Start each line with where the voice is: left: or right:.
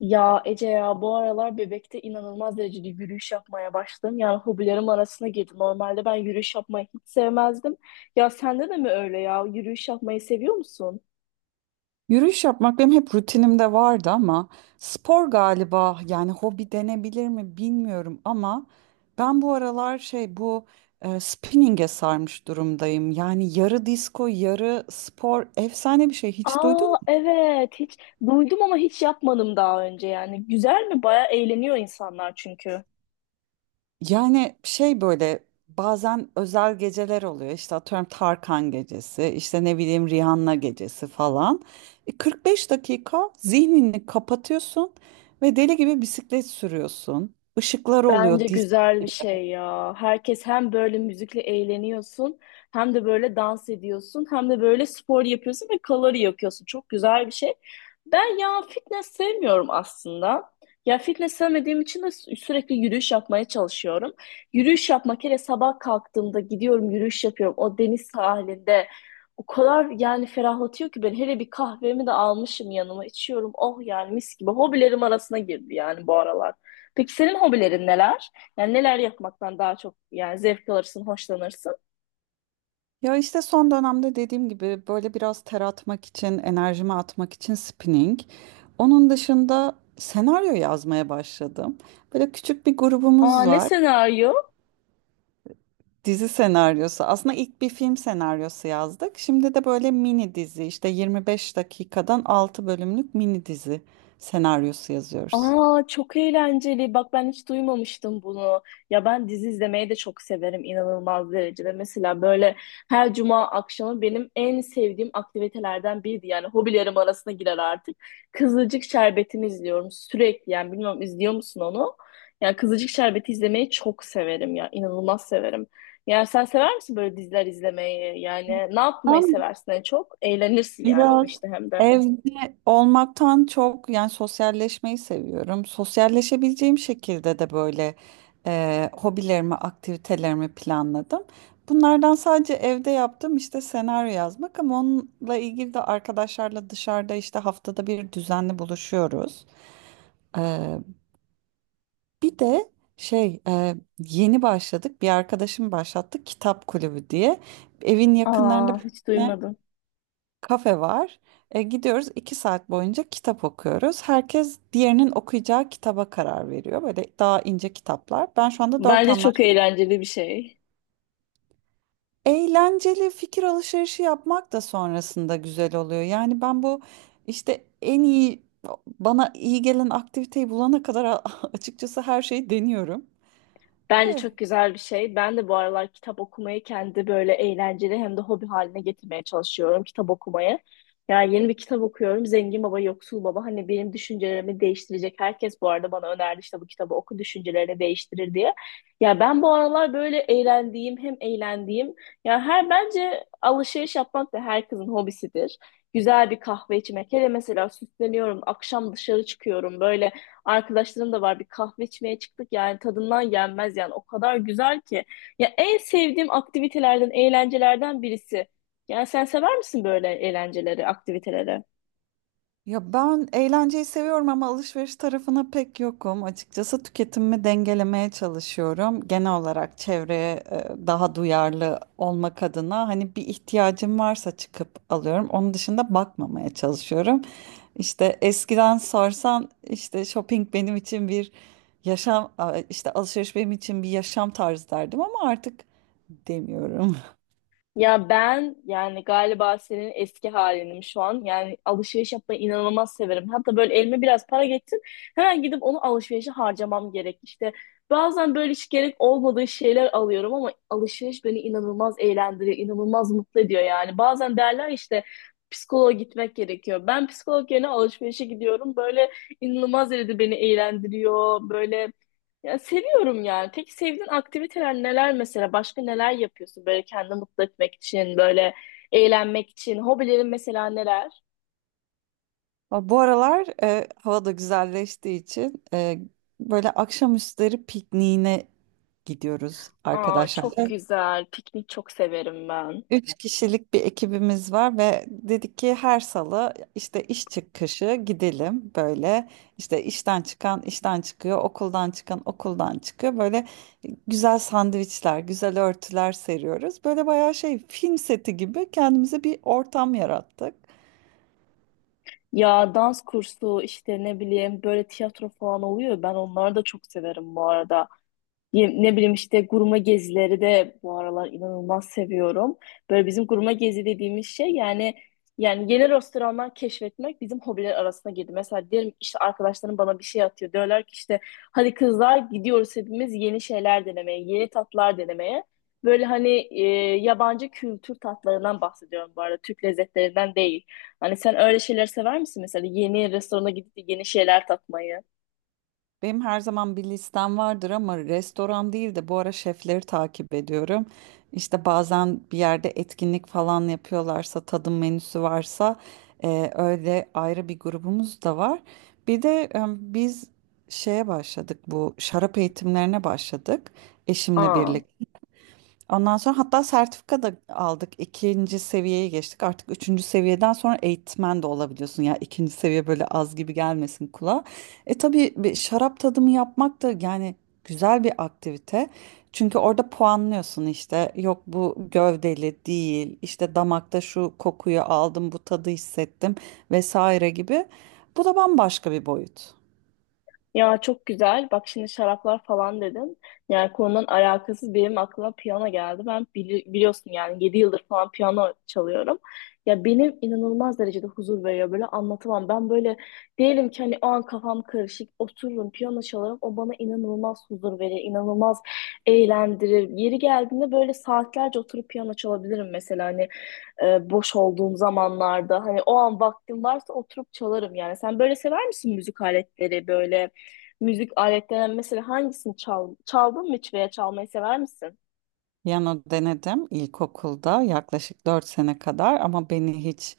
left: Ya Ece ya bu aralar Bebek'te inanılmaz derecede yürüyüş yapmaya başladım. Yani hobilerim arasına girdi. Normalde ben yürüyüş yapmayı hiç sevmezdim. Ya sende de mi öyle ya? Yürüyüş yapmayı seviyor musun?
right: Yürüyüş yapmak benim hep rutinimde vardı ama spor galiba yani hobi denebilir mi bilmiyorum ama ben bu aralar spinning'e sarmış durumdayım. Yani yarı disco yarı spor efsane bir şey hiç duydun
left: Aa,
right: mu?
left: evet, hiç duydum ama hiç yapmadım daha önce yani. Güzel mi? Baya eğleniyor insanlar çünkü.
right: Yani şey böyle bazen özel geceler oluyor işte atıyorum Tarkan gecesi işte ne bileyim Rihanna gecesi falan. 45 dakika zihnini kapatıyorsun ve deli gibi bisiklet sürüyorsun. Işıklar
left: Bence
right: oluyor dis.
left: güzel bir şey ya. Herkes hem böyle müzikle eğleniyorsun, hem de böyle dans ediyorsun, hem de böyle spor yapıyorsun ve kalori yakıyorsun. Çok güzel bir şey. Ben ya fitness sevmiyorum aslında. Ya fitness sevmediğim için de sürekli yürüyüş yapmaya çalışıyorum. Yürüyüş yapmak hele sabah kalktığımda gidiyorum yürüyüş yapıyorum o deniz sahilinde. O kadar yani ferahlatıyor ki ben hele bir kahvemi de almışım yanıma içiyorum. Oh yani mis gibi hobilerim arasına girdi yani bu aralar. Peki senin hobilerin neler? Yani neler yapmaktan daha çok yani zevk alırsın, hoşlanırsın?
right: Ya işte son dönemde dediğim gibi böyle biraz ter atmak için enerjimi atmak için spinning. Onun dışında senaryo yazmaya başladım. Böyle küçük bir
left: Aa,
right: grubumuz
left: ne
right: var.
left: senaryo?
right: Dizi senaryosu. Aslında ilk bir film senaryosu yazdık. Şimdi de böyle mini dizi işte 25 dakikadan 6 bölümlük mini dizi senaryosu yazıyoruz.
left: Aa, çok eğlenceli. Bak ben hiç duymamıştım bunu. Ya ben dizi izlemeyi de çok severim inanılmaz derecede. Mesela böyle her cuma akşamı benim en sevdiğim aktivitelerden biriydi. Yani hobilerim arasına girer artık. Kızılcık Şerbeti'ni izliyorum sürekli. Yani bilmiyorum izliyor musun onu? Yani Kızılcık Şerbeti izlemeyi çok severim ya. İnanılmaz severim. Yani sen sever misin böyle diziler izlemeyi? Yani ne yapmayı
right: Aa,
left: seversin en çok? Eğlenirsin yani o
right: biraz
left: işte hem de.
right: evde olmaktan çok yani sosyalleşmeyi seviyorum. Sosyalleşebileceğim şekilde de hobilerimi, aktivitelerimi planladım. Bunlardan sadece evde yaptığım işte senaryo yazmak ama onunla ilgili de arkadaşlarla dışarıda işte haftada bir düzenli buluşuyoruz. Ee, bir de yeni başladık, bir arkadaşım başlattı kitap kulübü diye. Evin yakınlarında
left: Aa,
right: bir
left: hiç
right: tane
left: duymadım.
right: kafe var. Gidiyoruz 2 saat boyunca kitap okuyoruz. Herkes diğerinin okuyacağı kitaba karar veriyor. Böyle daha ince kitaplar. Ben şu anda dört
left: Bence
right: anlar.
left: çok eğlenceli bir şey.
right: Eğlenceli fikir alışverişi yapmak da sonrasında güzel oluyor. Yani ben bu işte en iyi bana iyi gelen aktiviteyi bulana kadar açıkçası her şeyi deniyorum.
left: Bence
right: Eh,
left: çok güzel bir şey. Ben de bu aralar kitap okumayı kendi böyle eğlenceli hem de hobi haline getirmeye çalışıyorum kitap okumayı. Yani yeni bir kitap okuyorum. Zengin Baba, Yoksul Baba. Hani benim düşüncelerimi değiştirecek. Herkes bu arada bana önerdi işte bu kitabı oku düşüncelerini değiştirir diye. Ya ben bu aralar böyle eğlendiğim hem eğlendiğim. Ya her bence alışveriş yapmak da herkesin hobisidir. Güzel bir kahve içmek. Hele mesela süsleniyorum. Akşam dışarı çıkıyorum. Böyle arkadaşlarım da var bir kahve içmeye çıktık yani tadından yenmez yani o kadar güzel ki. Ya en sevdiğim aktivitelerden, eğlencelerden birisi. Yani sen sever misin böyle eğlenceleri, aktiviteleri?
right: Ya ben eğlenceyi seviyorum ama alışveriş tarafına pek yokum. Açıkçası tüketimimi dengelemeye çalışıyorum. Genel olarak çevreye daha duyarlı olmak adına hani bir ihtiyacım varsa çıkıp alıyorum. Onun dışında bakmamaya çalışıyorum. İşte eskiden sorsan işte shopping benim için bir işte alışveriş benim için bir yaşam tarzı derdim ama artık demiyorum.
left: Ya ben yani galiba senin eski halinim şu an. Yani alışveriş yapmayı inanılmaz severim. Hatta böyle elime biraz para geçsin hemen gidip onu alışverişe harcamam gerek. İşte bazen böyle hiç gerek olmadığı şeyler alıyorum ama alışveriş beni inanılmaz eğlendiriyor, inanılmaz mutlu ediyor yani. Bazen derler işte psikoloğa gitmek gerekiyor. Ben psikolog yerine alışverişe gidiyorum. Böyle inanılmaz derecede beni eğlendiriyor. Böyle ya seviyorum yani. Peki sevdiğin aktiviteler neler mesela? Başka neler yapıyorsun böyle kendini mutlu etmek için, böyle eğlenmek için? Hobilerin mesela neler?
right: Ama bu aralar hava da güzelleştiği için, böyle akşamüstleri pikniğine gidiyoruz
left: Aa,
right: arkadaşlar.
left: çok
right: Evet.
left: güzel. Piknik çok severim ben.
right: Üç kişilik bir ekibimiz var ve dedik ki her salı işte iş çıkışı gidelim. Böyle işte işten çıkan işten çıkıyor, okuldan çıkan okuldan çıkıyor. Böyle güzel sandviçler, güzel örtüler seriyoruz, böyle bayağı şey film seti gibi kendimize bir ortam yarattık.
left: Ya dans kursu işte ne bileyim böyle tiyatro falan oluyor. Ben onları da çok severim bu arada. Ne bileyim işte gurme gezileri de bu aralar inanılmaz seviyorum. Böyle bizim gurme gezi dediğimiz şey yani yeni restoranlar keşfetmek bizim hobiler arasına girdi. Mesela diyelim işte arkadaşlarım bana bir şey atıyor. Diyorlar ki işte hadi kızlar gidiyoruz hepimiz yeni şeyler denemeye, yeni tatlar denemeye. Böyle hani yabancı kültür tatlarından bahsediyorum bu arada. Türk lezzetlerinden değil. Hani sen öyle şeyler sever misin mesela yeni restorana gidip de yeni şeyler tatmayı?
right: Benim her zaman bir listem vardır ama restoran değil de bu ara şefleri takip ediyorum. İşte bazen bir yerde etkinlik falan yapıyorlarsa, tadım menüsü varsa öyle ayrı bir grubumuz da var. Bir de biz şeye başladık bu şarap eğitimlerine başladık eşimle
left: Aa.
right: birlikte. Ondan sonra hatta sertifika da aldık. İkinci seviyeye geçtik. Artık üçüncü seviyeden sonra eğitmen de olabiliyorsun. Ya ikinci seviye böyle az gibi gelmesin kulağa. E tabii bir şarap tadımı yapmak da yani güzel bir aktivite. Çünkü orada puanlıyorsun işte. Yok bu gövdeli değil. İşte damakta şu kokuyu aldım, bu tadı hissettim vesaire gibi. Bu da bambaşka bir boyut.
left: Ya çok güzel. Bak şimdi şaraplar falan dedin. Yani konudan alakasız benim aklıma piyano geldi. Ben biliyorsun yani 7 yıldır falan piyano çalıyorum. Ya benim inanılmaz derecede huzur veriyor. Böyle anlatamam. Ben böyle diyelim ki hani o an kafam karışık. Otururum piyano çalarım. O bana inanılmaz huzur verir. İnanılmaz eğlendirir. Yeri geldiğinde böyle saatlerce oturup piyano çalabilirim mesela. Hani boş olduğum zamanlarda hani o an vaktim varsa oturup çalarım yani. Sen böyle sever misin müzik aletleri böyle müzik aletlerinden mesela hangisini çaldın mı hiç veya çalmayı sever misin?
right: Piyano denedim ilkokulda yaklaşık 4 sene kadar ama beni hiç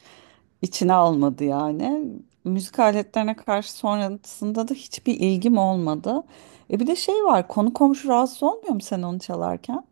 right: içine almadı yani. Müzik aletlerine karşı sonrasında da hiçbir ilgim olmadı. E bir de şey var, konu komşu rahatsız olmuyor mu sen onu çalarken?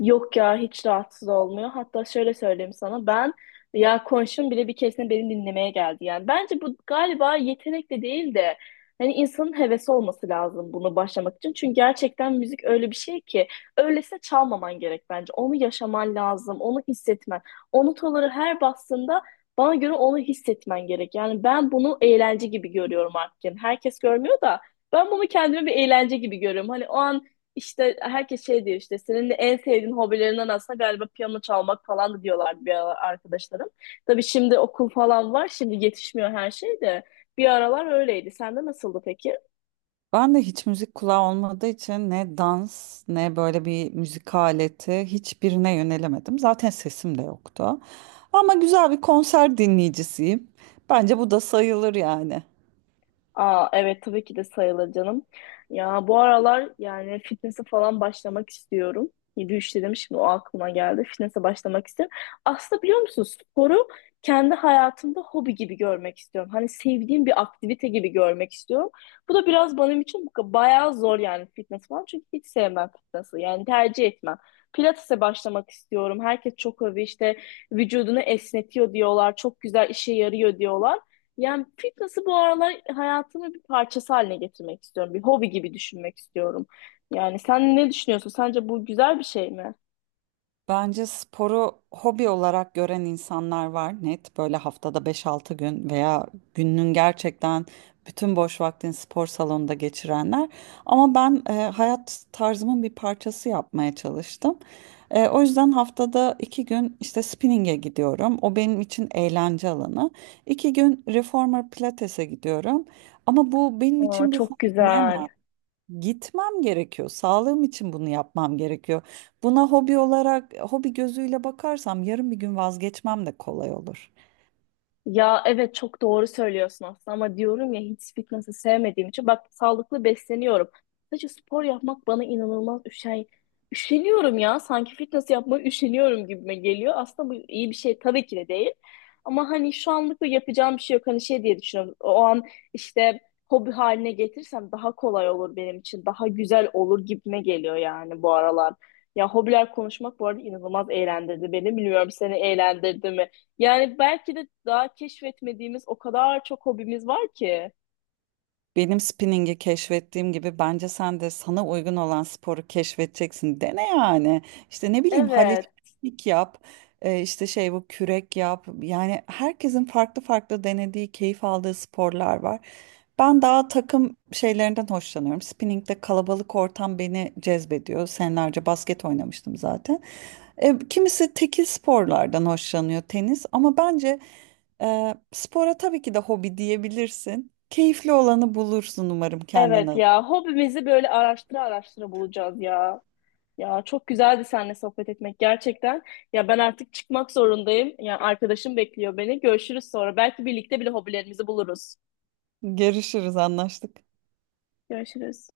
left: Yok ya hiç rahatsız olmuyor. Hatta şöyle söyleyeyim sana ben ya konuşum bile bir keresinde beni dinlemeye geldi. Yani bence bu galiba yetenek de değil de hani insanın hevesi olması lazım bunu başlamak için. Çünkü gerçekten müzik öyle bir şey ki öylesine çalmaman gerek bence. Onu yaşaman lazım, onu hissetmen. O notaları her bastığında bana göre onu hissetmen gerek. Yani ben bunu eğlence gibi görüyorum artık. Yani herkes görmüyor da ben bunu kendime bir eğlence gibi görüyorum. Hani o an işte herkes şey diyor işte senin de en sevdiğin hobilerinden aslında galiba piyano çalmak falan da diyorlardı bir aralar arkadaşlarım. Tabii şimdi okul falan var şimdi yetişmiyor her şey de bir aralar öyleydi. Sende nasıldı peki?
right: Ben de hiç müzik kulağı olmadığı için ne dans ne böyle bir müzik aleti hiçbirine yönelemedim. Zaten sesim de yoktu. Ama güzel bir konser dinleyicisiyim. Bence bu da sayılır yani.
left: Aa, evet, tabii ki de sayılır canım. Ya bu aralar yani fitness'e falan başlamak istiyorum. 7-3 dedim şimdi o aklıma geldi. Fitness'e başlamak istiyorum. Aslında biliyor musun sporu kendi hayatımda hobi gibi görmek istiyorum. Hani sevdiğim bir aktivite gibi görmek istiyorum. Bu da biraz benim için bayağı zor yani fitness falan. Çünkü hiç sevmem fitness'ı yani tercih etmem. Pilates'e başlamak istiyorum. Herkes çok övüyor işte vücudunu esnetiyor diyorlar. Çok güzel işe yarıyor diyorlar. Yani fitness'ı bu aralar hayatımın bir parçası haline getirmek istiyorum. Bir hobi gibi düşünmek istiyorum. Yani sen ne düşünüyorsun? Sence bu güzel bir şey mi?
right: Bence sporu hobi olarak gören insanlar var, net böyle haftada beş-altı gün veya gününün gerçekten bütün boş vaktini spor salonunda geçirenler. Ama ben hayat tarzımın bir parçası yapmaya çalıştım. O yüzden haftada 2 gün işte spinning'e gidiyorum. O benim için eğlence alanı. 2 gün reformer pilates'e gidiyorum. Ama bu benim
left: Aa,
right: için bir
left: çok
right: hobi
left: güzel.
right: diyemem. Gitmem gerekiyor. Sağlığım için bunu yapmam gerekiyor. Buna hobi olarak, hobi gözüyle bakarsam yarın bir gün vazgeçmem de kolay olur.
left: Ya evet çok doğru söylüyorsun aslında ama diyorum ya hiç fitnessi sevmediğim için bak sağlıklı besleniyorum. Sadece spor yapmak bana inanılmaz üşeniyorum ya sanki fitness yapmaya üşeniyorum gibime geliyor. Aslında bu iyi bir şey tabii ki de değil. Ama hani şu anlık da yapacağım bir şey yok. Hani şey diye düşünüyorum. O an işte hobi haline getirsem daha kolay olur benim için. Daha güzel olur gibime geliyor yani bu aralar. Ya hobiler konuşmak bu arada inanılmaz eğlendirdi beni. Bilmiyorum seni eğlendirdi mi? Yani belki de daha keşfetmediğimiz o kadar çok hobimiz var ki.
right: Benim spinningi keşfettiğim gibi bence sen de sana uygun olan sporu keşfedeceksin. Dene yani. İşte ne bileyim
left: Evet,
right: halekupik yap, işte şey bu kürek yap. Yani herkesin farklı farklı denediği, keyif aldığı sporlar var. Ben daha takım şeylerinden hoşlanıyorum. Spinning'de kalabalık ortam beni cezbediyor. Senelerce basket oynamıştım zaten. Kimisi tekil sporlardan hoşlanıyor, tenis, ama bence spora tabii ki de hobi diyebilirsin. Keyifli olanı bulursun umarım
left: evet
right: kendine.
left: ya. Hobimizi böyle araştıra araştıra bulacağız ya. Ya çok güzeldi seninle sohbet etmek gerçekten. Ya ben artık çıkmak zorundayım. Ya arkadaşım bekliyor beni. Görüşürüz sonra. Belki birlikte bile hobilerimizi buluruz.
right: Görüşürüz, anlaştık.
left: Görüşürüz.